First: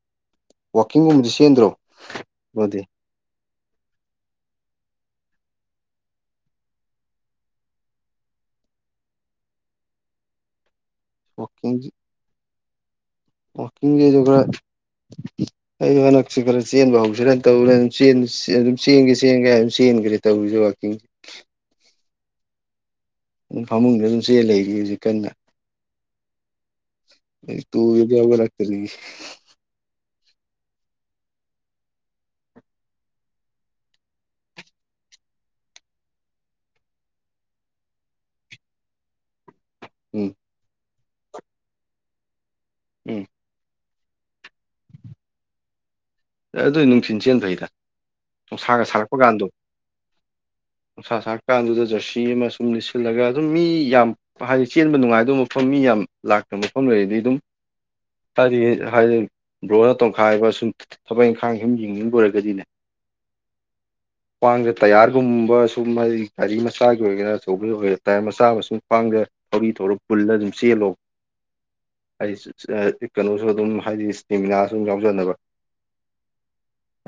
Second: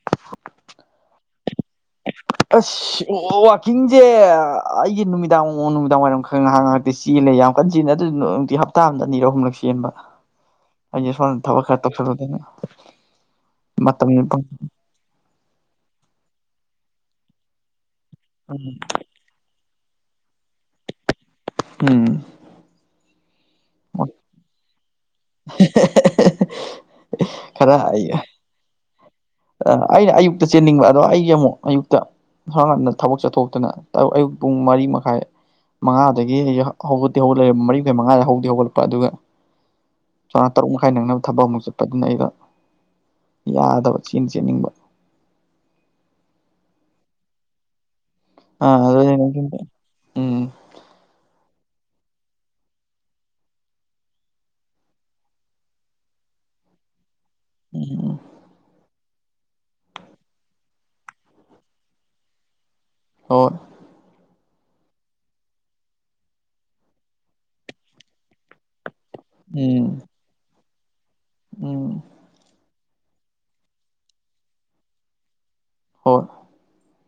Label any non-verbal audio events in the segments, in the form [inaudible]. [inaudible] ꯋꯥꯋꯀꯤꯡꯒꯨꯝꯕꯗꯤ ꯆꯦꯟꯗ꯭ꯔꯣ ꯅꯣꯏꯗꯤ ꯑꯁ ꯑꯣ ꯋꯥꯋꯥꯛꯀꯤꯡꯁꯦ ꯑꯩꯒꯤ ꯅꯨꯃꯤꯗꯥꯡ ꯅꯨꯃꯤꯗꯥꯡ ꯋꯥꯏꯔꯝ ꯈꯪꯅ ꯍꯥꯡꯉꯥꯛꯇꯤ ꯆꯦꯜꯂꯦ ꯌꯥꯝ ꯀꯟꯅ ꯆꯦꯜꯟꯅꯦ ꯑꯗꯨ ꯍꯞꯇꯥ ꯑꯃꯗ ꯑꯅꯤꯔꯛ ꯑꯍꯨꯝꯂꯛ ꯆꯦꯟꯕ꯫ [inaudible] ꯑꯩꯦ ꯁ ꯊꯕ ꯋꯥꯛꯀꯤꯡ ꯈꯔꯇꯧ ꯈꯔꯗꯅ ꯃ ꯑꯩ ꯍꯟꯗꯛꯁꯦ ꯈꯔ ꯆꯦꯟꯕ ꯍꯧꯁꯤꯔꯅ ꯇꯧꯔꯦ ꯆꯦꯟ ꯆꯦꯟ ꯁꯤ ꯆꯦꯟ ꯀꯦ ꯍꯥꯏꯝ ꯆꯦꯟꯈ꯭ꯔꯦ ꯇꯧꯔꯤꯁꯦ ꯋꯥꯋꯀꯤꯡꯁꯦ ꯎꯝ ꯐꯃꯨꯡꯗ ꯑꯗꯨꯝ ꯆꯦꯜ ꯂꯩꯔꯤ ꯍꯧꯖꯤꯛ ꯀꯟꯅ ꯇꯨꯒꯤꯕꯗꯒꯤ ꯍꯧ꯫ ꯄꯣꯂꯛꯇꯅꯤ ꯏꯁ꯫ ꯑ ꯑꯩꯅ ꯑꯌꯨꯛꯇ ꯆꯦꯟꯅꯤꯡꯕ ꯑꯗꯣ ꯑꯩꯒꯤ ꯑꯃꯨꯛ ꯑꯌꯨꯛꯇ꯫ ꯉꯔ ꯉꯟꯅ ꯊꯕꯛ ꯆꯠꯊꯣꯛꯇꯅ ꯑꯌꯨꯛ ꯄꯨꯡ ꯃꯔꯤ ꯃꯈꯥꯏ꯫ ꯃꯉꯥꯗꯒꯤ ꯑꯩ ꯍꯧ ꯍꯧꯒꯠꯇꯤ ꯍꯧꯒꯠꯂꯛꯦ ꯃꯔꯤꯈꯥꯏ ꯃꯉꯥꯗ ꯍꯧꯗꯤ ꯍꯧꯒꯠꯂꯛꯄ ꯑꯗꯨꯒ꯫ ꯎꯝ ꯆꯥꯎꯥ ꯇꯔꯨꯛ ꯃꯈꯥꯏ ꯅꯪꯅꯕ ꯊꯕꯛ ꯑꯃꯨꯛ ꯆꯠꯄꯗꯨꯅ ꯑꯩꯒ ꯎꯝ ꯌꯥꯗꯕ ꯆꯦꯟꯗꯤ ꯆꯦꯟꯅꯤꯡꯕ꯫ ꯑꯗꯨ ꯅꯨꯡꯊꯤꯟ ꯆꯦꯟꯕꯩꯅꯤꯗ ꯑꯥ ꯅꯨꯡꯁꯥꯒ ꯑꯗꯨꯅꯦ ꯁꯥꯔꯛꯄ ꯀꯥꯟꯗꯣ꯫ ꯅꯨꯡꯊꯤꯟꯗ ꯎꯝ ꯅꯨꯡꯁꯥ ꯁꯔꯀꯥꯟꯗꯨꯗ ꯖꯔꯁꯤ ꯑꯃ ꯁꯨꯝ ꯂꯤꯠꯁꯤꯜꯂꯒ ꯑꯗꯨꯝ ꯃꯤ ꯌꯥꯝ ꯍꯥꯏꯗꯤ ꯆꯦꯟꯕ ꯅꯨꯡꯉꯥꯏꯗꯕ ꯃꯐꯝ ꯃꯤ ꯌꯥꯝ ꯂꯥꯛꯇꯕ ꯃꯐꯝ ꯂꯩꯔꯗꯤ ꯑꯗꯨꯝ ꯎꯝ ꯍꯥꯏꯗꯤ ꯍꯥꯏꯗꯤ ꯕ꯭ꯔꯣꯅ ꯇꯣꯡꯈꯥꯏꯕ ꯁꯨꯝ ꯊꯕꯛ ꯏꯪꯈꯥꯡ ꯁꯨꯝ ꯌꯦꯡꯅꯤꯡꯕ ꯑꯣꯏꯔꯒꯗꯤꯅꯦ ꯑꯣ꯫ ꯈꯋꯥꯥꯡꯗ ꯇꯌꯥꯔꯒꯨꯝꯕ ꯁꯨꯝ ꯒꯥꯔꯤ ꯃꯆꯥꯒꯤ ꯑꯣꯏꯒꯦꯔ ꯑꯆꯧꯕ ꯑꯣꯏꯒꯦ ꯇꯌꯥꯔ ꯃꯆꯥ ꯑꯃꯁꯨꯡ ꯈꯋꯥꯡꯗ꯫ ꯊꯧꯔꯤ ꯎꯝ ꯊꯧꯔꯒ ꯄꯨꯜꯂ ꯑꯗꯨꯝ ꯆꯦꯜꯂꯣ꯫ ꯎꯝ꯫ ꯑꯩꯁ ꯀꯩꯅꯣꯁꯨ ꯑꯗꯨꯝ ꯍꯥꯏꯗꯤ ꯏꯁꯇꯦꯃꯤꯅꯥꯁꯨ ꯑꯗꯨꯝ ꯌꯥꯎꯖꯅꯕ꯫ ꯍꯣꯏ꯫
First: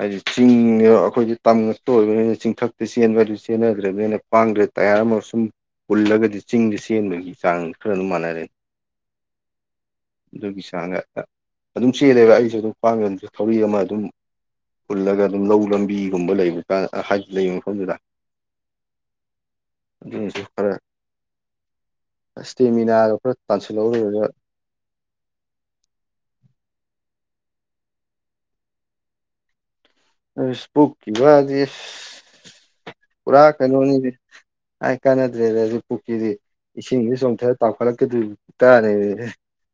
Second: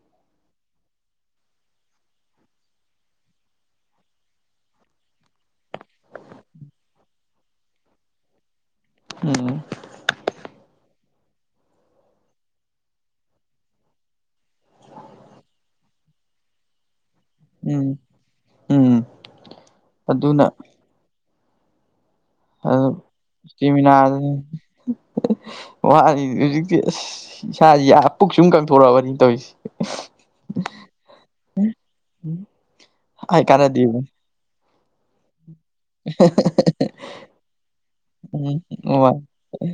ꯍꯥꯏꯗꯤ ꯆꯤꯡꯗ ꯑꯩꯈꯣꯏꯗꯤ ꯇꯝ꯫ ꯑꯣꯏꯕꯅꯤꯅ ꯆꯤꯡꯊꯛꯇ ꯆꯦꯟꯕ ꯆꯦꯟꯅꯗ꯭ꯔꯕꯅꯤꯅ ꯄꯥꯡꯗ꯭ꯔꯦ ꯇꯥꯏꯌꯥꯔ ꯑꯃ ꯁꯨꯝ ꯄꯨꯜꯂꯒꯗꯤ ꯆꯤꯡꯗꯤ ꯆꯦꯟꯕꯒꯤ ꯆꯥꯡ ꯈꯔ ꯗꯨꯝ ꯃꯥꯟꯅꯔꯦ꯫ ꯎꯝ ꯑꯗꯨꯒꯤ ꯆꯥꯡꯗ ꯑꯍ ꯑꯗꯨꯝ ꯆꯦꯜꯂꯦꯕ ꯑꯩꯁꯨ ꯑꯗꯨꯝ ꯈꯋꯥꯡꯗ ꯑꯗꯨꯝ ꯊꯧꯔꯤ ꯑꯃ ꯑꯗꯨꯝ꯫ ꯄꯨꯜꯂꯒ ꯑꯗꯨꯝ ꯂꯧ ꯂꯝꯕꯤꯒꯨꯝꯕ ꯂꯩꯕ꯫ ꯑ ꯍꯥꯏ ꯂꯩꯕ ꯃꯐꯝꯗꯨꯗ ꯎꯝ ꯎꯝ ꯑꯗꯨꯅ [unintelligible] ꯐꯔ ꯑꯗꯨ ꯏꯁꯇꯦꯃꯤꯅꯥꯗ ꯇꯥꯟꯁꯤꯜꯍꯧꯔꯒ ꯋꯥꯔꯤ ꯍꯧꯖꯤꯛꯇꯤ ꯑꯁ꯫ ꯏꯁꯥꯥꯁꯤ ꯌꯥ ꯄꯨꯛ ꯁꯨꯝ ꯀꯪꯊꯣꯔꯛꯑꯕꯅꯤ ꯇꯧꯔꯤꯁꯤ꯫ ꯑꯁ ꯄꯨꯛꯀꯤ ꯋꯥꯗꯤ ꯑꯁ ꯄꯨꯔꯥ ꯍꯥꯏ ꯀꯥꯟꯅꯗꯦꯕ ꯀꯩꯅꯣꯅꯤꯅꯦ ꯍꯥꯏ ꯀꯥꯟꯅꯗ꯭ꯔꯦꯗ ꯑꯗꯨ ꯄꯨꯛꯇꯨꯗꯤ ꯏꯁꯤꯡꯗ ꯆꯣꯡꯊꯔ ꯇꯥꯎꯈꯠꯂꯛꯀꯗꯣꯏ ꯄꯨꯛꯇꯅꯦ ꯑꯗꯨ꯫ ꯍꯦ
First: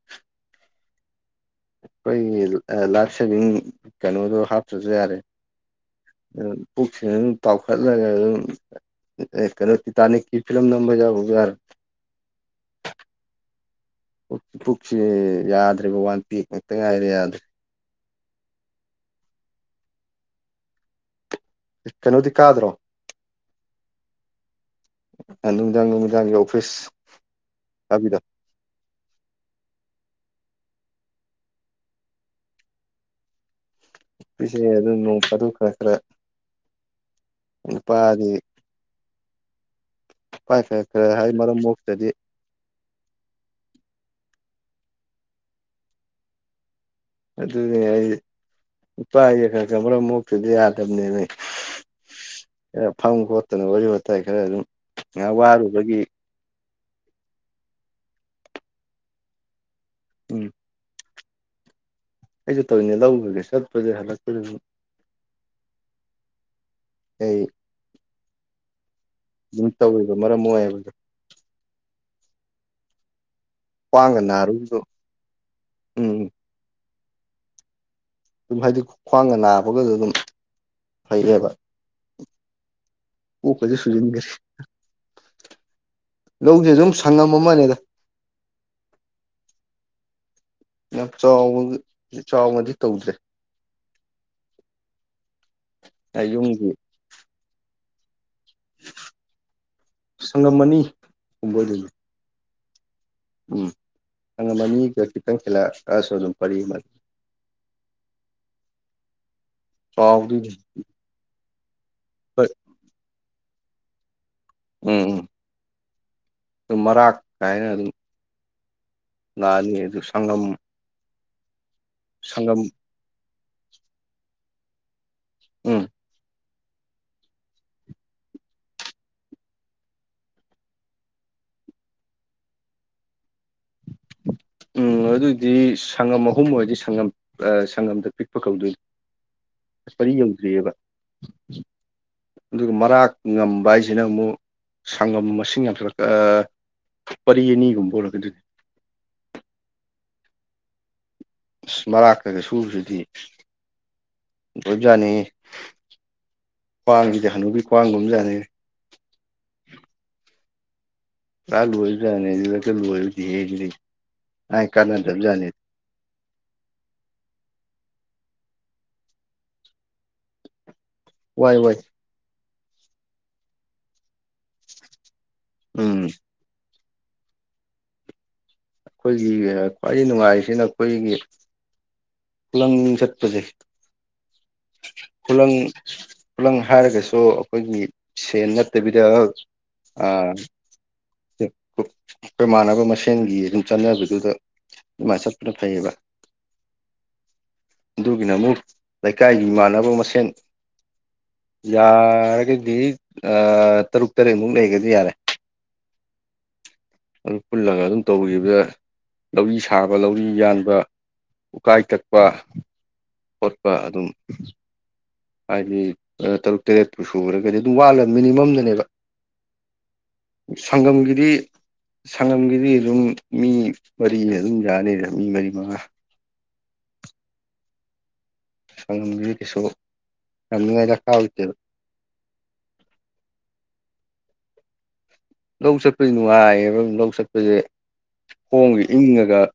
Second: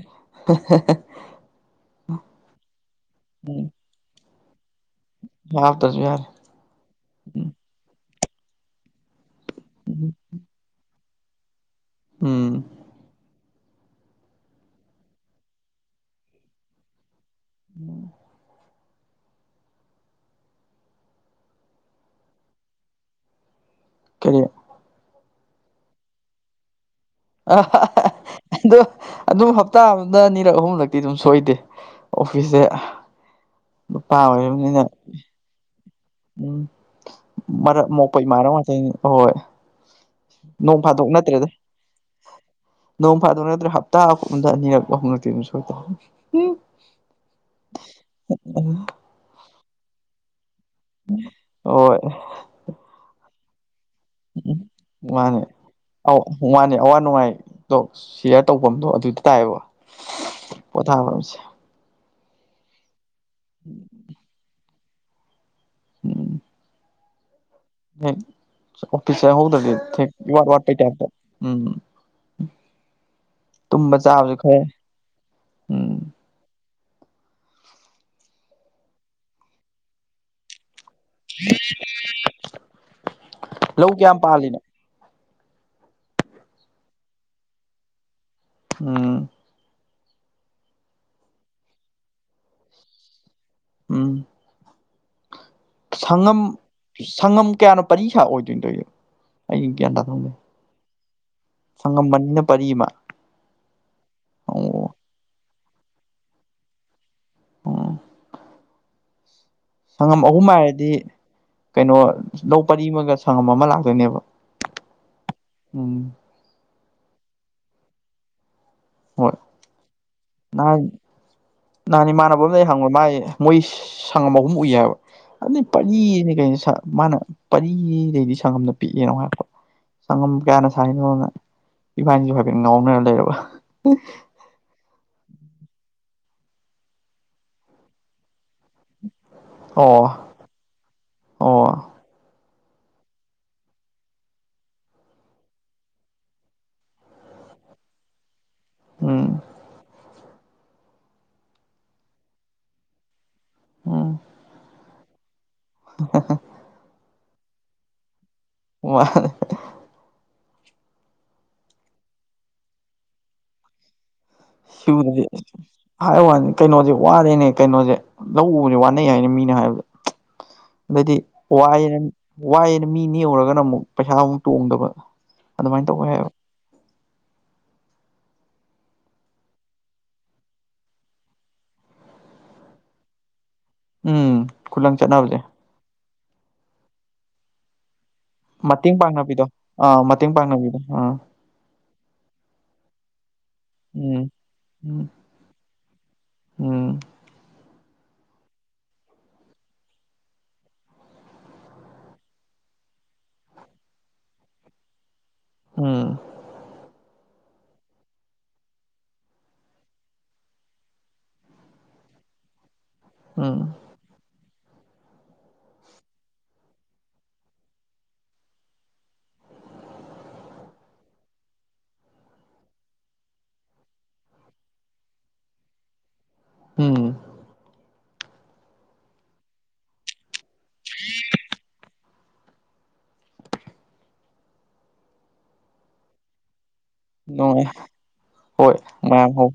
ꯍꯦ꯫ ꯑꯩꯈꯣꯏꯒꯤ ꯂꯥꯏꯐ ꯁꯦꯚꯤꯡ ꯀꯩꯅꯣꯗꯣ ꯍꯥꯞꯇꯁꯨ ꯌꯥꯔꯦ ꯍꯥꯞꯇ꯭ꯔꯁꯨ ꯌꯥꯔꯦ ꯑꯝ꯫ ꯄꯨꯛꯁꯤ ꯑꯗꯨꯝ ꯆꯥꯎꯥꯎꯈꯠꯂꯒ ꯑꯗꯨꯝ ꯀꯩꯅꯣ ꯎꯝ ꯇꯤꯇꯥꯅꯤꯛꯀꯤ ꯐꯤꯂꯝ ꯅꯝꯕ ꯌꯥꯎꯕ ꯌꯥꯔꯦ ꯎꯝ ꯄꯨꯛ ꯄꯨꯛꯁꯤ ꯌꯥꯗ꯭ꯔꯦꯕ ꯋꯥꯟ ꯄꯦꯛ ꯉꯥꯛꯇ ꯉꯥꯏꯔꯦ ꯌꯥꯗ꯭ꯔꯦ꯫ ꯎꯝ꯫ ꯀꯩꯅꯣꯗꯤ ꯀꯥꯗ꯭ꯔꯣ ꯀꯔꯤ꯫ ꯑꯥ ꯅꯨꯃꯤꯡꯗꯥꯡ ꯅꯨꯡꯃꯤꯗꯥꯡꯒꯤ ꯑꯣꯐꯤꯁ꯫ ꯑ ꯀꯥꯕꯤꯗꯣ ꯑꯗꯣ ꯑꯗꯨꯝ ꯍꯞꯇꯥ ꯑꯃꯗ ꯑꯅꯤꯔꯛ ꯑꯍꯨꯝꯂꯛꯇꯤ ꯑꯗꯨꯝ ꯁꯣꯏꯗꯦ ꯑꯣꯐꯤꯁꯦ꯫ ꯅꯨꯄꯤꯁꯦ ꯑꯗꯨꯝ ꯅꯣꯡ ꯐꯗꯣꯛꯀ ꯈꯔ꯫ ꯎꯝ ꯃꯔꯝ ꯃꯣꯛꯄ ꯅꯨꯄꯥꯗꯤ ꯏꯃꯥꯅꯕ ꯉꯥꯛꯇꯅꯤꯗ ꯑꯍꯣꯏ꯫ ꯅꯨꯄꯥ ꯅꯣꯡ ꯈꯔ ꯈꯔ ꯐꯥꯗꯣꯛ ꯍꯥꯏ ꯅꯠꯇ꯭ꯔꯦꯗ ꯃꯔꯝ ꯃꯣꯛꯇꯗꯤ ꯅꯣꯡ ꯐꯥꯗꯣꯛ ꯅꯠꯇ꯭ꯔꯦ ꯍꯞꯇꯥꯗ ꯑ ꯅꯤꯔꯛꯄ ꯍꯧꯂꯛꯇꯦ ꯑꯗꯨ ꯁꯣꯏ꯫ ꯑꯗꯨꯅꯦ ꯑꯩ ꯅꯨꯄꯥꯒ ꯈ ꯀ ꯑꯃꯔꯨꯛ ꯐꯗꯤ ꯌꯥꯗꯕꯅꯦꯅꯦ ꯍꯣꯏ ꯐꯪꯒꯣꯠ꯫ ꯀꯩꯅꯣ ꯋꯥꯔꯤ ꯋꯥꯇꯥꯏ ꯈꯔ ꯑꯗꯨꯝ ꯉꯍꯥꯛ ꯃꯥꯅꯦ ꯋꯥꯔꯨꯕꯒꯤ꯫ ꯑꯧ ꯃꯥꯅꯦ ꯑꯋꯥ ꯅꯨꯡꯉꯥꯏꯗꯣ ꯁꯤꯌꯔ ꯇꯧꯐꯝꯗꯣ ꯑꯗꯨꯗ ꯇꯥꯏꯌꯦꯕ꯫ ꯎꯝ ꯄꯣꯊꯥꯕꯁꯤ꯫ ꯑꯩꯁꯨ ꯇꯧꯔꯤꯅꯦ ꯂꯧꯔꯒꯦ ꯆꯠꯄꯗꯦ ꯍꯂꯛꯄꯗ ꯑꯩ ꯑꯦ ꯑꯣꯐꯤꯁ ꯑꯗꯨꯝ ꯌꯥꯍꯧꯗꯗꯤ ꯊꯦ ꯇꯧꯔꯤꯕ ꯃꯔꯝ ꯏꯋꯥꯠ ꯋꯥꯠꯄꯩ ꯑꯣꯏꯌꯦꯕꯗꯣ ꯇꯥꯏꯞꯇ꯫ ꯎꯝ ꯇꯨꯝꯕ ꯈ꯭ꯋꯥꯡꯒ ꯆꯥꯕꯁꯨ ꯈꯔꯦ ꯅꯥꯔꯨꯕꯗꯣ ꯎꯝ ꯑꯗꯨꯝ ꯍꯥꯏꯗꯤ ꯈ꯭ꯋꯥꯡꯒ ꯅꯥꯕꯒꯁꯨ ꯑꯗꯨꯝ ꯐꯩꯌꯦꯕ ꯀꯣꯛꯀꯁꯦ ꯂꯧ ꯀꯌꯥꯝ ꯁꯨꯖꯤꯟꯒꯔꯦ꯫ ꯄꯥꯜꯂꯤꯅꯣ ꯂꯧꯗꯤ ꯑꯗꯨꯝ ꯁꯪꯉꯝ ꯑꯃꯅꯦꯗ꯫ ꯎꯝ꯫ ꯌꯥꯝ ꯆꯥꯎꯕ ꯆꯥꯎꯅꯗꯤ ꯇꯧꯗ꯭ꯔꯦ꯫ ꯎꯝ ꯁꯪꯉꯝ ꯌꯨꯝꯒꯤ ꯁꯪꯉꯝ ꯀꯌꯥꯅ ꯄꯔꯤ ꯁꯥ ꯑꯣꯏꯗꯣꯏꯗꯣꯏ ꯑꯩ ꯒ꯭ꯌꯥꯟ ꯇꯥ ꯊꯪꯒꯦ ꯁꯉꯝ ꯑꯅꯤ꯫ ꯍꯣꯏꯗ ꯁꯉꯝ ꯑꯅꯤꯅ ꯄꯔꯤꯃ꯫ ꯎꯝ ꯍ ꯁꯥꯉꯝ ꯑꯅꯤꯒ ꯈꯤꯇꯪ ꯍꯤꯜꯂꯛꯑꯑꯁꯨ ꯑꯗꯨꯝ ꯄꯔꯤ ꯑꯃ꯫ ꯑꯣ [unintelligible] ꯁꯪꯉꯝ ꯑꯍꯨꯝ ꯎꯝ ꯍꯥꯏꯔꯗꯤ ꯀꯩꯅꯣ ꯂꯧ ꯄꯔꯤꯃꯒ ꯁꯪꯉꯝ ꯑꯃ ꯂꯥꯛꯇꯣꯏꯅꯦꯕ꯫ ꯎꯝ ꯎꯝ ꯎꯝ ꯑꯗꯨꯝ ꯃꯔꯥꯛ ꯀꯥꯏꯅ ꯑꯗꯨꯝ꯫ ꯍꯣꯏ ꯂꯥꯛꯑꯅꯤ ꯑꯗꯨ ꯁꯪꯉꯝ꯫ ꯅꯍꯥꯟꯅꯦ ꯏꯃꯥꯟꯅꯕ ꯑꯃꯝ ꯂꯩ ꯍꯪꯕ ꯃꯥꯏ ꯃꯣꯏ ꯁꯪꯉꯝ ꯑꯍꯨꯝ ꯎꯏꯌꯦꯕ ꯑꯗꯨ ꯎꯝ ꯄꯔꯤꯅꯦ ꯀꯩꯅꯣ ꯁꯥ꯫ ꯃꯥꯅ ꯄꯔꯤꯗꯩꯗꯤ ꯁꯪꯒꯝꯗ ꯄꯤꯛꯑꯦꯅꯣ ꯍꯥꯏꯔꯛꯄ ꯁꯪꯒꯝ ꯀꯌꯥꯅ ꯁꯥꯏꯔꯤꯅꯣꯅ꯫ ꯏꯕꯥꯅꯤꯁꯨ ꯍꯥꯏꯐꯦꯠ ꯉꯥꯎꯅꯔ ꯂꯩꯔꯕ꯫ ꯎꯝ ꯑꯗꯨꯗꯤ ꯁꯪꯉꯝ ꯑꯍꯨꯝ ꯑꯣꯏꯔꯗꯤ ꯁꯪꯉꯝ ꯁꯪꯉꯝꯗ ꯄꯤꯛꯄ ꯀꯧꯗꯣꯏꯅꯤ ꯄꯔꯤ ꯑꯣ ꯌꯧꯗ꯭ꯔꯤꯑꯕ ꯑꯣ ꯑꯗꯨꯒ ꯃꯔꯥꯛ ꯉꯝꯕ ꯍꯥꯏꯁꯤꯅ ꯑꯃꯨꯛ ꯁꯪꯒꯝ ꯃꯁꯤꯡ ꯌꯥꯝꯊꯠꯂꯛ ꯄꯔꯤ ꯑꯅꯤꯒꯨꯝꯕ ꯑꯣꯂꯛꯀꯗꯅꯦ ꯎꯝ ꯑꯁ ꯃꯔꯥꯛꯛꯇꯒ ꯁꯨꯁꯤꯗꯤ ꯑ ꯄꯨꯖꯥꯅꯤ ꯍ ꯀ꯭ꯋꯥꯏꯁꯤꯗꯤ ꯍꯥꯟꯅꯨꯕꯤ꯭ꯡꯒꯨꯝ ꯑꯃꯖꯅꯤꯡꯉꯤ ꯃꯥ ꯂ ꯂꯣꯏꯔꯕꯖꯥꯅꯦ ꯂꯣꯏꯕꯗꯤ ꯍꯦꯒꯅꯤ ꯁꯤꯕꯨꯗꯤ ꯀꯥꯟꯅꯗꯕꯖꯥꯠꯅꯤ ꯍꯥꯏ ꯋꯥꯅꯤ ꯀꯩꯅꯣꯁꯦ ꯋꯥꯔꯦꯅꯦ ꯀꯩꯅꯣꯁꯦ ꯂꯧ ꯎꯁ ꯋꯥꯅꯩ ꯍꯥꯏꯅꯦ ꯃꯤꯅꯦ ꯍꯥꯏꯕꯗ [unintelligible] ꯑꯗꯩꯗꯤ ꯋꯥꯏ ꯋꯥꯏ ꯋꯥꯏꯅ ꯋꯥꯏꯑꯦꯅ ꯃꯤ ꯅꯦꯛꯎꯨꯔꯒꯅ ꯑꯃꯨꯛ ꯄꯩꯁꯥꯃꯨꯛ ꯇꯣꯡꯗꯕ ꯑꯗꯨꯃꯥꯏꯅ ꯎꯝ ꯇꯧꯋꯦ ꯍꯥꯏꯕ ꯑꯩꯈꯣꯏꯒꯤ ꯈ꯭ꯋꯥꯏꯗꯒꯤ ꯅꯨꯡꯉꯥꯏꯔꯤꯁꯤꯅ ꯑꯩꯈꯣꯏꯒꯤ ꯂꯪ ꯆꯠꯄꯁꯩ ꯎꯝ ꯈꯨꯂꯪ ꯆꯠꯅꯕꯁꯦ ꯈꯨꯂꯪ ꯈꯨꯂꯪ ꯍꯥꯏꯔꯒꯁꯨ ꯑꯩꯈꯣꯏꯒꯤ ꯃꯇꯦꯡ ꯦꯅꯠꯇꯕꯤꯗ ꯄꯥꯡꯅꯕꯤꯗꯣ ꯑꯥ ꯑ ꯃꯇꯦꯡ ꯄꯥꯡꯅꯕꯤꯗꯣ ꯑꯥ ꯑꯩꯈꯣꯏꯃꯥꯟꯅꯕ ꯃꯁꯦꯟꯒꯤ ꯑꯗꯨꯝ ꯎꯝ ꯆꯠꯕꯤꯗꯨꯗ ꯎꯝ ꯑꯗꯨꯃꯥꯏꯅ ꯆꯠꯄꯅ ꯐꯩꯌꯦꯕ ꯎꯝ ꯑꯗꯨꯒꯤꯅ ꯑꯃꯨꯛ ꯂꯩꯀꯥꯏꯒꯤ ꯏꯃꯥꯟꯅꯕ ꯃꯁꯦꯟ ꯌꯥꯔꯒꯗꯤ ꯇꯔꯨꯛ ꯇꯔꯦꯠꯃꯨꯛ ꯂꯩꯒꯗꯤ ꯌꯥꯔꯦ ꯎꯝ ꯑꯗꯨ ꯄꯨꯜꯂꯒ ꯑꯗꯨꯝ ꯇꯧꯈꯤꯕꯗ ꯂꯧꯔꯤ ꯁꯥꯕ ꯂꯧꯔꯤ ꯌꯥꯟꯕ ꯎꯀꯥꯏ ꯇꯛꯄ ꯎꯝ ꯈꯣꯠꯄ ꯑꯗꯨꯝ ꯍꯥꯏꯗꯤ ꯇꯔꯨꯛ ꯇꯔꯦꯠꯄꯨ ꯁꯈꯨꯔꯒꯗꯤ ꯑꯗꯨꯝ ꯋꯥꯠꯂ ꯃꯤꯅꯤꯃꯝꯗꯅꯦꯕ ꯁꯪꯒꯝꯒꯤꯗꯤ ꯁꯪꯒꯝꯒꯤꯗꯤ ꯑꯗꯨꯝ ꯃꯤ ꯃꯔꯤ ꯑꯗꯨꯝ ꯌꯥꯅꯤꯗ ꯃꯤ ꯃꯔꯤ ꯃꯉꯥ ꯎꯝ ꯁꯣ ꯌꯥꯝ ꯉꯗ ꯀꯥꯎꯇ ꯂ ꯂꯧ ꯁꯄ꯭ꯔꯤ ꯅꯨꯡꯉ ꯑꯦꯕꯝ ꯂ ꯅꯨꯡꯉꯥꯏ ꯍꯣꯏ ꯃꯌꯥꯝ ꯏꯪꯉꯒ ꯍꯧ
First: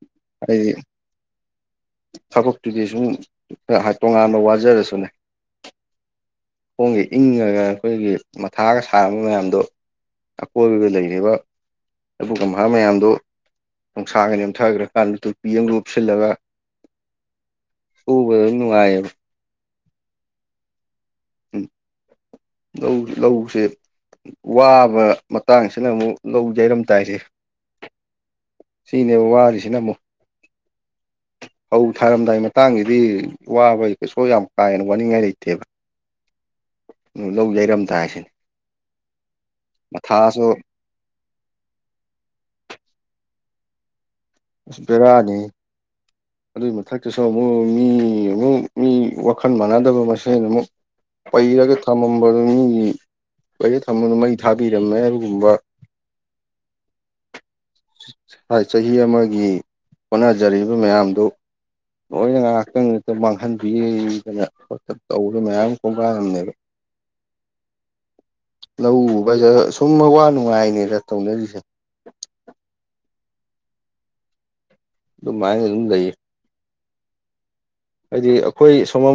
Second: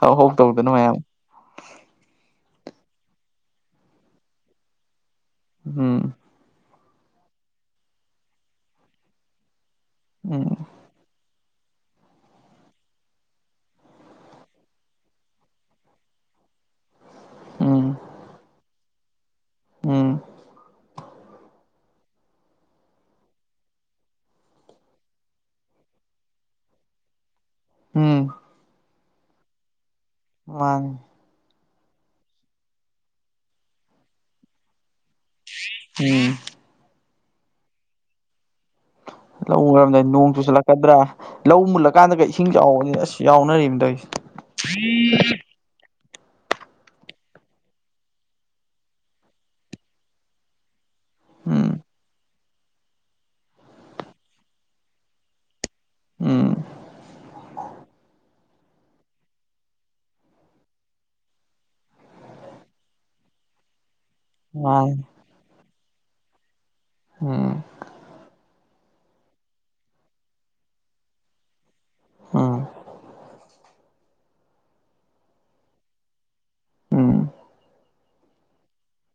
ꯍꯧ ꯍꯧ ꯇꯧꯗꯅ ꯍꯥꯏꯗꯤ ꯃꯌꯥꯝ ꯊꯕꯛꯇꯨꯗꯤ ꯁꯨꯝ ꯇꯣꯉꯥꯟꯅ ꯋꯥꯖꯔꯁꯨꯅꯦ ꯎꯝ ꯈꯣꯡꯒ ꯏꯪꯉꯒ ꯑꯩꯈꯣꯏꯒꯤ ꯃꯊꯥꯒ ꯁꯥꯔꯝꯕ ꯃꯌꯥꯝꯗꯣ ꯎꯝ ꯑꯀꯣꯏꯕꯗ ꯂꯩꯔꯤꯕ ꯑꯗꯨꯒꯚꯥ ꯃꯌꯥꯝꯗꯣ ꯅꯨꯡꯁꯥꯒ ꯅꯦꯝꯊꯈ꯭ꯔꯀꯥꯟꯗ ꯇꯨꯄꯤ ꯑꯃ ꯂꯨꯞꯁꯤꯜꯂꯒ ꯎꯝ ꯎꯕꯗꯣ ꯅꯨꯡꯉꯥꯏꯌꯦꯕ ꯎꯝ ꯂꯧ ꯂꯧꯁꯦ ꯋꯥꯕ ꯃꯇꯥꯡꯁꯤꯅ ꯑꯃꯨꯛ ꯂꯧ ꯌꯩꯔꯝꯗꯥꯏꯁꯦ ꯎꯝ ꯁꯤꯅꯦꯕ ꯋꯥꯔꯤꯁꯤꯅ ꯑꯃꯨꯛ ꯃꯥ ꯐꯧ ꯊꯥꯔꯝꯗꯥꯏ ꯃꯇꯥꯡꯁꯤꯗꯤ ꯋꯥꯕꯒꯤ ꯀꯩꯁꯨ ꯌꯥꯝ ꯀꯥ ꯍꯦꯟꯅ ꯋꯥꯅꯤꯡꯉꯥꯏ ꯂꯩꯇꯦꯕ ꯎꯝ ꯂꯧ ꯌꯩꯔꯝ ꯇꯁꯤꯅꯦ ꯂ ꯎꯔꯝꯗꯥꯏ ꯅꯣꯡ ꯆꯨꯁꯤꯜꯂꯛꯀꯗ꯭ꯔꯥ ꯂꯧ ꯃꯨꯜꯂꯀꯥꯟꯗꯒ ꯏꯁꯤꯡ ꯆꯥꯎꯕꯅꯤ ꯑꯁ ꯌꯥꯎꯅꯔꯤꯝꯗꯣ ꯑꯩꯁꯦ ꯏꯁꯕꯤꯔꯅꯤ ꯑꯗꯨꯏ ꯃꯊꯛꯇꯁꯨ ꯑꯃꯨꯛ ꯃꯤ ꯑꯃꯨꯛ ꯃꯤ ꯋꯥꯈꯜ ꯃꯥꯟꯅꯗꯕ ꯃꯁꯦꯟ ꯑꯃꯨꯛ ꯄꯩꯔꯒ ꯎꯝ ꯊꯝꯃꯝꯕꯗꯨ ꯃꯤ ꯄꯩꯔ ꯊꯝꯃꯗꯨ ꯃꯩ ꯊꯥꯕꯤꯔꯝꯃꯦ ꯑꯗꯨꯒꯨꯝꯕ ꯎꯝ ꯊꯥꯏ ꯆꯍꯤ ꯑꯃꯒꯤ ꯍꯣꯠꯅꯖꯔꯤꯕ ꯃꯌꯥꯝꯗꯨ ꯅꯣꯏꯅ ꯉꯥꯏꯍꯥꯛꯇꯪꯠꯇ ꯃꯥꯡꯍꯟꯕꯤꯗꯅ ꯃꯥꯅꯤ ꯋꯥꯆꯞ ꯇꯧꯕ ꯃꯌꯥꯝ ꯀꯣꯡꯒꯜꯂꯝꯅꯦꯕ ꯎꯝ ꯂꯧ ꯎꯕ ꯍꯥꯏꯁꯦ ꯁꯨꯝ ꯑꯋꯥ ꯅꯨꯡꯉꯥꯏꯅꯦꯅ ꯇꯧꯅꯔꯤꯁꯦ ꯎꯝ ꯑꯗꯨꯝ ꯃꯥꯏ ꯑꯗꯨꯝ ꯂꯩꯌꯦ ꯎꯝ ꯍꯥꯏꯗꯤ ꯑꯩꯈꯣꯏ ꯁꯣꯝ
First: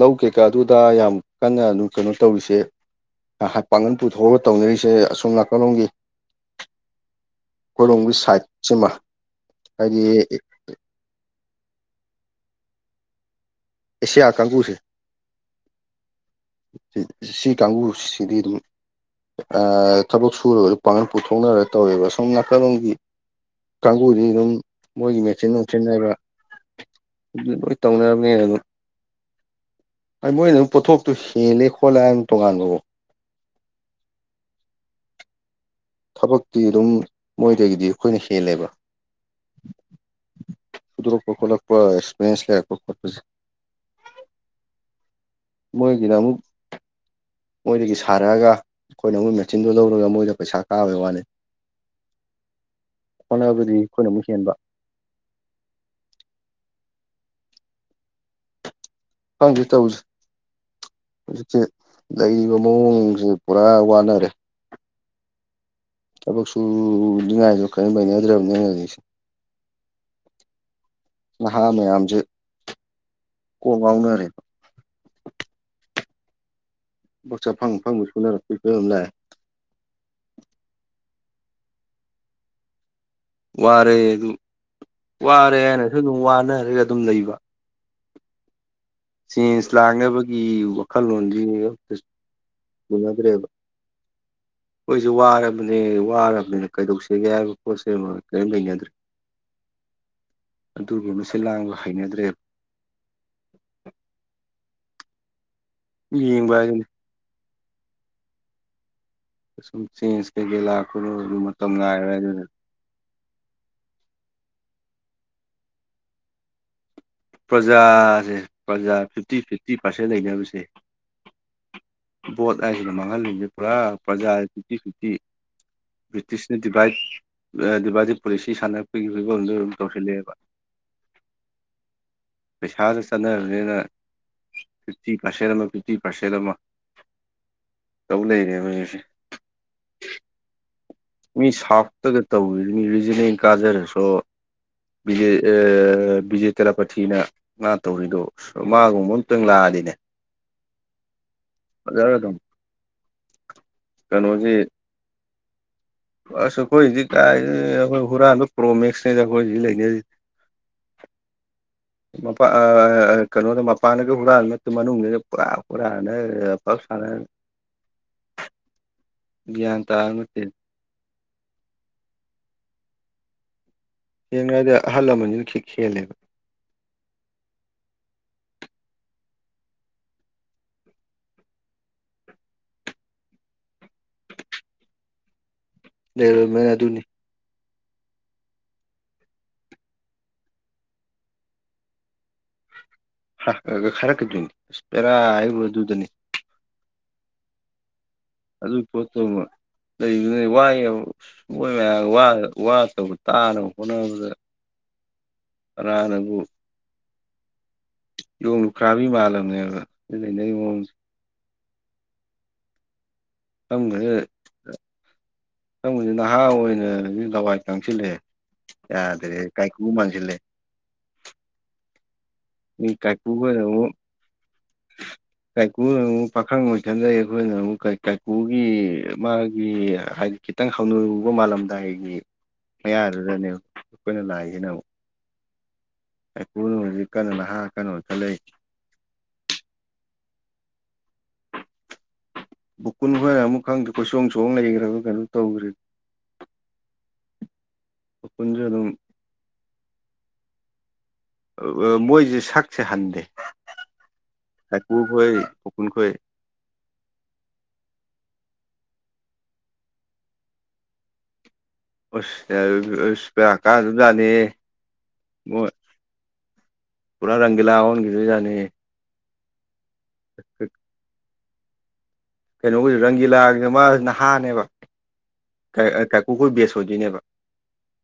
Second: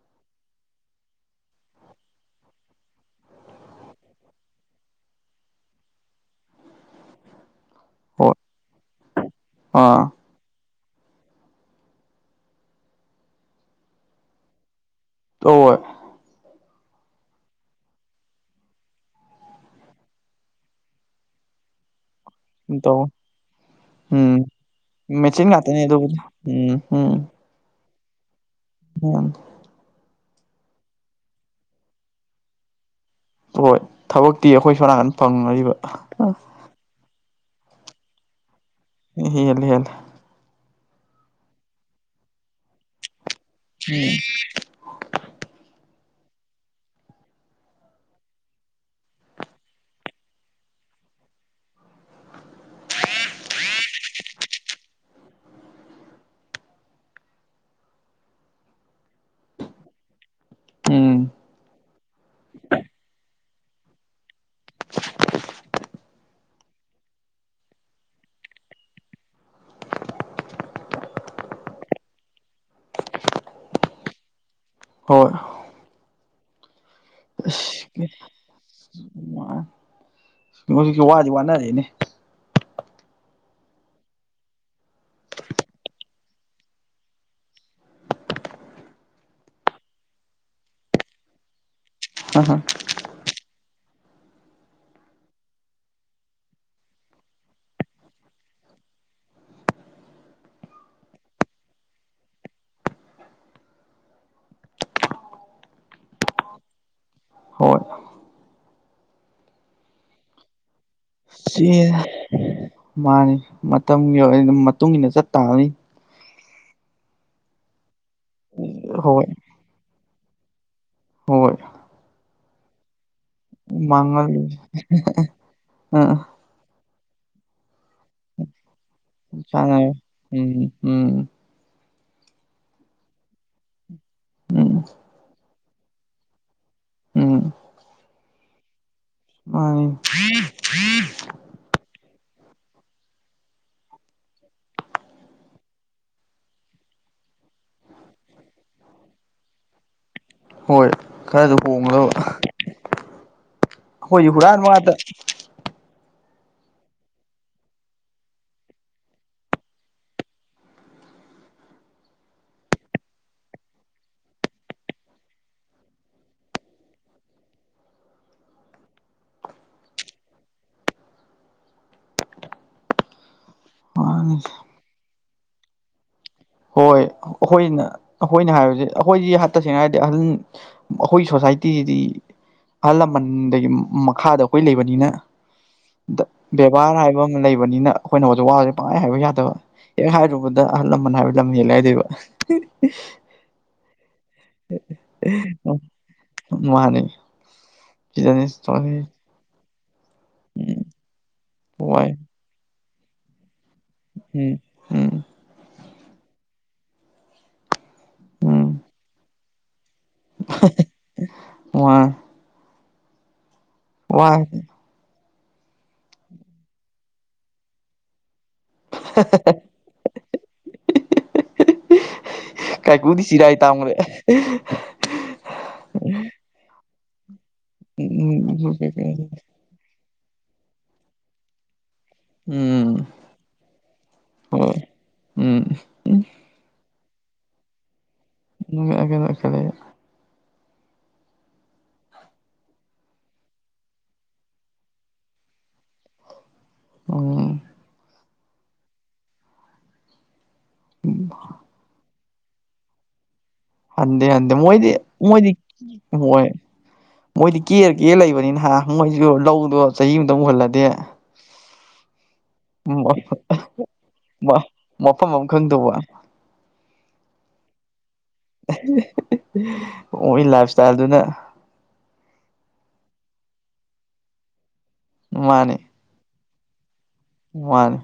ꯂꯧ ꯀꯩꯀꯥ ꯑꯗꯨꯗ ꯌꯥꯝ ꯀꯟꯅ ꯑꯗꯨꯝ ꯀꯩꯅꯣ ꯇꯧꯔꯤꯁꯦ ꯄꯥꯡꯒꯜ ꯄꯨꯊꯣꯛꯑꯒ ꯇꯧꯅꯔꯤꯁꯦ ꯑꯁꯣꯝ ꯅꯥꯀꯜꯂꯣꯝꯒꯤ ꯀꯣꯂꯣꯝꯒꯤ ꯍꯣꯏ ꯁꯥꯏꯠꯁꯤꯃ ꯍꯥꯏꯗꯤ ꯑꯥ ꯑꯦꯁꯤꯌꯥ ꯀꯥꯡꯒꯨꯁꯦ ꯑ ꯁꯤ ꯀꯥꯡꯕꯨꯁꯤꯗꯤ ꯑꯗꯨꯝ ꯊꯕꯛ ꯁꯨꯔꯒꯁꯨ ꯄꯥꯡꯒꯜ ꯄꯨꯊꯣꯛꯅꯔꯒ ꯇꯧꯋꯦꯕ ꯁꯣꯝ ꯅꯥꯀꯜꯂꯣꯝꯒꯤ ꯇꯧ ꯀꯥꯡꯕꯨꯗꯤ ꯎꯝ ꯑꯗꯨꯝ ꯃꯣꯏꯒꯤ ꯃꯦꯆꯤꯟ ꯅꯨꯡꯆꯤꯟ ꯉꯥꯛꯇꯅꯦ ꯍꯥꯏꯕ ꯑꯗꯨꯕꯨꯗꯤ ꯎꯝ ꯇꯧꯅꯔꯕꯅꯦ ꯑꯗꯨ ꯎ ꯃꯣꯏꯅ ꯑꯗꯨꯝ ꯄꯣꯊꯣꯛꯇꯨ ꯍꯦꯜꯂꯦ ꯈꯣꯠꯂꯦ ꯍꯥꯏ ꯇꯣꯉꯥꯟꯕꯕꯨꯣ ꯍꯣꯏ ꯊꯕꯛꯇꯤ ꯑꯩꯈꯣꯏ ꯁꯣ ꯅꯥꯀꯟ ꯐꯪꯅꯔꯤꯕ ꯑ, ꯊꯕꯛꯇꯤ ꯑꯗꯨꯝ ꯃꯣꯏꯗꯒꯤꯗꯤ ꯑꯩꯈꯣꯏꯅ ꯍꯦꯜꯂꯦꯕ ꯍꯂ ꯍꯂ ꯣꯂ ꯂꯩ ꯎꯝ ꯃꯣꯏ ꯀꯗ ꯑꯃꯨꯛ ꯃꯣꯏꯗꯒꯤ ꯁꯥꯔꯛꯑꯒ ꯑꯩꯈꯣꯏꯅ ꯃꯣꯏ ꯃꯦꯆꯤꯟꯗꯨꯣ ꯂꯧꯔꯒ ꯃꯣꯏꯗ ꯄꯩꯁꯥ ꯀꯥꯕꯩ ꯋꯥꯅꯤ ꯍꯣꯠꯅꯕꯗꯤ ꯑꯩꯈꯣꯏꯅ ꯑꯃꯨꯛ ꯍꯦꯟꯕ ꯐꯪꯁꯤ ꯇꯧꯁꯤ ꯎꯝ ꯍꯧꯖꯤꯛꯦ ꯂꯩꯔꯤꯕ ꯃꯑꯣꯡꯁꯦ ꯄꯨꯔꯥ ꯋꯥꯅꯔꯦ ꯊꯕꯛ ꯁꯨꯅꯤꯡꯉꯥꯏꯁꯨ ꯀꯔ ꯂꯩꯩꯅꯗ꯭ꯔꯕꯅꯦ ꯍꯧꯖꯤꯛꯁꯦ ꯅꯍꯥ ꯃꯌꯥꯝꯁꯦ ꯀꯣꯛ ꯉꯥꯎꯅꯔꯦꯕ ꯍꯣꯏ ꯕꯁꯥ ꯐꯪ ꯐꯪꯕ ꯑꯁ ꯁꯨꯅꯔꯛꯄꯤꯈ ꯑꯃꯂꯦ ꯍꯧꯖꯤꯛꯀꯤ ꯋꯥꯗꯤ ꯋꯥꯅꯔꯛꯏꯅꯦ ꯋꯥꯔ ꯑꯗꯨ ꯋꯥꯔꯦ ꯍꯥꯏꯅꯁꯨ ꯑꯗꯨꯝ ꯋꯥꯅꯔꯒ ꯑꯗꯨꯝ ꯂꯩꯕ ꯆꯦꯟꯖ ꯂꯥꯡꯅꯕꯒꯤ ꯋꯥꯈꯜꯂꯣꯟꯁꯤ ꯍ ꯍꯝ ꯃꯅꯗꯦꯕ ꯑꯩꯈꯣꯏꯁꯨ ꯋꯥꯔꯕꯅꯦ ꯋꯥꯔꯕꯅꯤꯅ ꯀꯩꯗꯧꯁꯒꯦ ꯍꯥꯏꯕ ꯄꯣꯠꯁꯦ ꯑꯃ ꯀꯔꯤꯝ ꯂꯩꯅꯗ꯭ꯔꯔꯤ ꯑꯗꯨꯒꯒꯤ ꯃꯁꯦ ꯂꯥꯡꯕ ꯍꯩꯅꯗ꯭ꯔꯦꯕ ꯌꯦꯡꯕ ꯑꯗꯨ ꯍꯣꯏ ꯀ ꯆꯖ ꯀꯥ ꯀꯩꯅꯣ ꯑꯁꯤ ꯃꯥꯅꯤ ꯃꯇꯝꯒꯤ ꯑꯣꯏꯅ ꯃꯇꯨꯡ ꯏꯟꯅ ꯆꯠ ꯇꯥꯕꯅꯤ ꯄ꯭ꯔꯖꯥꯁꯦ ꯄ꯭ꯔꯖꯥ ꯍꯣꯏ ꯐꯤꯐꯇꯤ ꯐꯤꯐꯇꯤ ꯄꯥꯔꯁꯦꯟ ꯂꯩꯅꯕꯁꯦ ꯍꯣꯏ ꯕꯣꯠ ꯍꯥꯏꯁꯤꯅ ꯃꯥꯡꯍꯜꯂꯤꯁꯦ ꯄꯨꯔꯥ ꯄ꯭ꯔꯖꯥꯒꯤ ꯃꯥꯡꯍꯜ ꯐꯤꯐꯇꯤ ꯐꯤꯐꯇꯤ ꯑꯥ ꯕ꯭ꯔꯤꯇꯤꯁ ꯗꯤꯚꯥꯏ ꯑꯦ ꯗꯤꯚꯥꯏꯗꯤ ꯄꯨꯣꯂꯤꯁꯤ ꯁꯥꯟꯅꯕꯒꯤ ꯐꯤꯕꯝꯗ ꯑꯗꯨꯝ ꯆꯥꯟꯅꯔꯦ ꯇꯧꯁꯤꯜꯂꯑꯦꯕ ꯎꯝ ꯎꯝ ꯄꯩꯁꯥꯗ ꯆꯠꯅꯔꯕꯅꯤꯅ ꯎꯝ ꯐꯤꯐꯇꯤ ꯄꯥꯔꯁꯦꯟ ꯑꯃ ꯐꯤꯐꯇꯤ ꯄꯥꯔꯁꯦꯟ ꯑꯃ ꯎꯝ ꯇꯧ ꯂꯩꯔꯦ ꯃꯣꯏꯁꯦ ꯎꯝ ꯃꯤ ꯁꯥꯎꯇꯒ ꯇꯧꯋ ꯃꯤ ꯔꯤꯖꯅꯦꯜ ꯀꯥꯖꯔꯁꯨ ꯕꯤꯖꯦ ꯑ ꯕꯤꯖꯦ ꯊꯥꯔꯥꯄꯇꯤꯅ ꯃꯥ ꯇꯧꯔꯤꯗꯣ ꯃꯥꯒꯨꯝꯕ ꯑꯝꯇꯪ ꯂꯥꯛꯑꯗꯤꯅꯦ ꯍꯣꯏ ꯈꯔꯗ ꯐꯖꯔ ꯍꯣꯡꯒꯗꯕ ꯑꯗꯨꯝ ꯍꯣꯏꯁꯨ ꯀꯩꯅꯣꯁꯤ ꯍꯨꯔꯥꯟ ꯉꯥꯛꯇ ꯑꯁ ꯑꯩꯈꯣꯏ ꯍꯧꯖꯤꯛ ꯀꯥꯏ ꯑꯩꯈꯣꯏ ꯍꯨꯔꯥꯟꯕꯗꯣ ꯀ꯭ꯔꯣꯃꯦꯛꯁꯅꯦꯗ ꯑꯩꯈꯣꯏ ꯍꯧꯖꯤꯛ ꯂꯩꯅꯤꯔꯤꯁꯤ ꯃ ꯀꯩꯅꯣꯗ ꯃꯄꯥꯟꯗꯒ ꯍꯨꯔꯥꯟ ꯃꯅꯨꯡꯁꯤ ꯄꯨꯔꯥ ꯍꯨꯔꯥꯅ ꯐ ꯁꯥꯟꯅ ꯭ꯌꯥꯟ ꯇꯥꯔꯠꯇ ꯃꯥꯅꯤ ꯌꯦꯡꯅꯉꯏꯗ ꯑꯍꯜ ꯂꯃꯟ ꯅꯨꯡꯁꯤꯛ ꯍꯦꯜꯂꯦꯕ ꯍꯣꯏ ꯑꯩꯈꯣꯏꯅ ꯑꯩꯈꯣꯏꯅ ꯍꯥꯏꯕꯁꯦ ꯑꯩꯈꯣꯏꯁꯤ ꯇꯁꯦꯡꯅ ꯍꯥꯏꯔꯗꯤ ꯑꯍꯜ ꯑꯩꯈꯣꯏ ꯁꯣꯁꯥꯏꯇꯤꯁꯤꯗꯤ ꯑꯍꯜ ꯂꯃꯟꯗꯒꯤ ꯃꯈꯥꯗ ꯑꯩꯈꯣꯏ ꯂꯩꯕꯅꯤꯅ ꯂꯩꯔꯃꯤꯅ ꯚꯦꯕꯥꯔ ꯑꯗꯨꯅꯤ ꯍꯥꯏꯕ ꯑꯝ ꯂꯩꯕꯅꯤꯅ ꯑꯩꯈꯣꯏꯅ ꯍꯧꯖꯤꯛ ꯋꯥꯁꯦ ꯄꯥꯏ ꯍꯥꯏꯕ ꯌꯥꯗꯕ ꯍꯦꯛ ꯍꯥꯏꯔꯨꯕꯗ ꯑꯍꯜ ꯂꯃꯟ ꯍꯥꯏꯕ ꯂꯝꯍꯦꯜꯂꯦ ꯍꯥꯏꯗꯣꯏꯕ [unintelligible] ꯈꯔꯛꯀꯗꯣꯏꯅꯤ ꯏꯁ ꯄꯦꯔꯥ ꯍꯥꯏꯕ ꯑꯗꯨꯗꯅꯤ ꯃꯥꯅꯤ ꯁꯤꯗꯅꯦ [unintelligible] ꯂꯩꯕꯗꯨꯅ ꯋꯥ ꯃꯣꯏ ꯋꯥꯏ ꯃꯌꯥꯝ ꯋꯥ ꯇꯧꯕ ꯇꯥꯅꯕ ꯍꯣꯠꯅꯕꯗ ꯎꯝ ꯎꯝ ꯔꯅꯕꯨ ꯌꯣꯡ ꯎꯝ ꯂꯨꯈ꯭ꯔꯥꯕꯤ ꯃꯥꯜꯂꯝꯅꯦ ꯑꯕ ꯑꯗꯨ ꯂꯩꯅꯒꯤ ꯃꯑꯣꯡꯁꯦ ꯃ ꯈꯪꯗꯦꯍꯦ ꯁꯪꯁ ꯅꯍꯥ ꯑꯣꯏꯅ ꯂꯋꯥꯏ ꯇꯪꯁꯤꯜꯂꯦ ꯌꯥꯗ꯭ꯔꯦ ꯀꯥꯏꯈꯨ ꯃꯥꯟꯁꯤꯜꯂꯦ ꯃꯤ ꯀꯥꯏꯀꯨꯗꯤ ꯁꯤꯔꯥꯏ ꯀꯥꯏꯀꯨꯒꯅ ꯑꯃꯨꯛ ꯇꯥꯡꯕꯅꯦ ꯀꯥꯏꯀꯨꯅ ꯑꯃꯨꯛ ꯄꯥꯈꯪ ꯑꯣꯏ ꯈꯟꯗꯩ ꯑꯩꯈꯣꯏꯅ ꯑꯃꯨꯛ ꯀꯥꯏꯀꯨꯒꯤ ꯃꯥ ꯍꯥꯏꯗꯤ ꯈꯤꯇꯪ ꯍꯧꯅꯔꯨꯕ ꯃꯥꯜꯂꯝꯗꯥꯏ ꯍꯥꯏ ꯎꯝ ꯃꯌꯥꯗꯨꯗꯅꯦꯕ ꯑꯩꯈꯣꯏꯅ ꯂꯥꯛꯏꯁꯤꯅ ꯍꯣꯏ ꯎꯝ ꯎ ꯑꯩꯈꯨꯅ ꯍꯧꯖꯤꯛ ꯀꯩꯅꯣ ꯅꯍꯥ ꯀꯩꯅꯣ ꯈ ꯂꯩ ꯑꯩꯀꯦꯗꯀꯦꯂ ꯕꯣꯀꯨꯟ ꯍꯣꯏ ꯑꯃꯨꯛ ꯈꯪꯗꯦ ꯀꯣꯏ ꯆꯣꯡ ꯁꯣꯡ ꯂꯩꯈ꯭ꯔꯒ ꯀꯩꯅꯣ ꯇꯧꯈ꯭ꯔꯦ ꯑ ꯑꯩꯈꯟꯁꯨ ꯑꯗꯨꯝ ꯎ ꯑ ꯑ ꯃꯣꯏꯁꯦ ꯁꯛꯁꯦ ꯍꯟꯗꯦ ꯍꯗ ꯍꯥꯏꯗꯤ ꯃꯣꯏꯣꯏꯗꯤ ꯀꯥꯏꯀꯨꯈꯣꯏ ꯃꯣꯏꯗꯤ ꯕꯨꯀꯨꯟꯈꯣꯏ ꯃꯣꯏ ꯃꯣꯏꯗꯤ ꯀꯦꯔ ꯀꯦ ꯂꯩꯕꯅꯤ ꯅꯍ ꯃꯣꯏꯁꯨ ꯂꯧꯗꯣ ꯆꯍꯤ ꯑꯃꯨꯛꯇꯪ ꯃꯨꯍꯜꯂꯗꯤꯦ [inaudible] ꯎꯁ [unintelligible] ꯚꯦꫪꯥ ꯀꯥꯗꯣꯏꯖꯥꯠꯅꯤꯍꯦ ꯃꯐꯝ ꯑꯃ ꯃꯣꯏ ꯈꯪꯗꯧꯕ ꯄꯨꯔꯥ ꯔꯪꯒꯤꯂꯥ ꯑꯣꯏꯒꯤꯗꯣꯏꯖꯥꯠꯅꯤꯍꯦ ꯃꯣꯏ ꯂꯥꯏꯞ ꯁꯇꯥꯏꯜꯗꯨꯅ ꯀꯩꯅꯣꯒꯤꯁꯨ ꯔꯪꯒꯤꯂꯥꯒꯤꯅ ꯃꯥꯁꯤ ꯅꯍꯥꯅꯦꯕ ꯃꯥꯅꯦ ꯀꯥꯏꯀꯨꯈꯣꯏ ꯕꯦꯁ ꯑꯣꯏꯗꯣꯏꯅꯦꯕ ꯃꯥꯅꯦ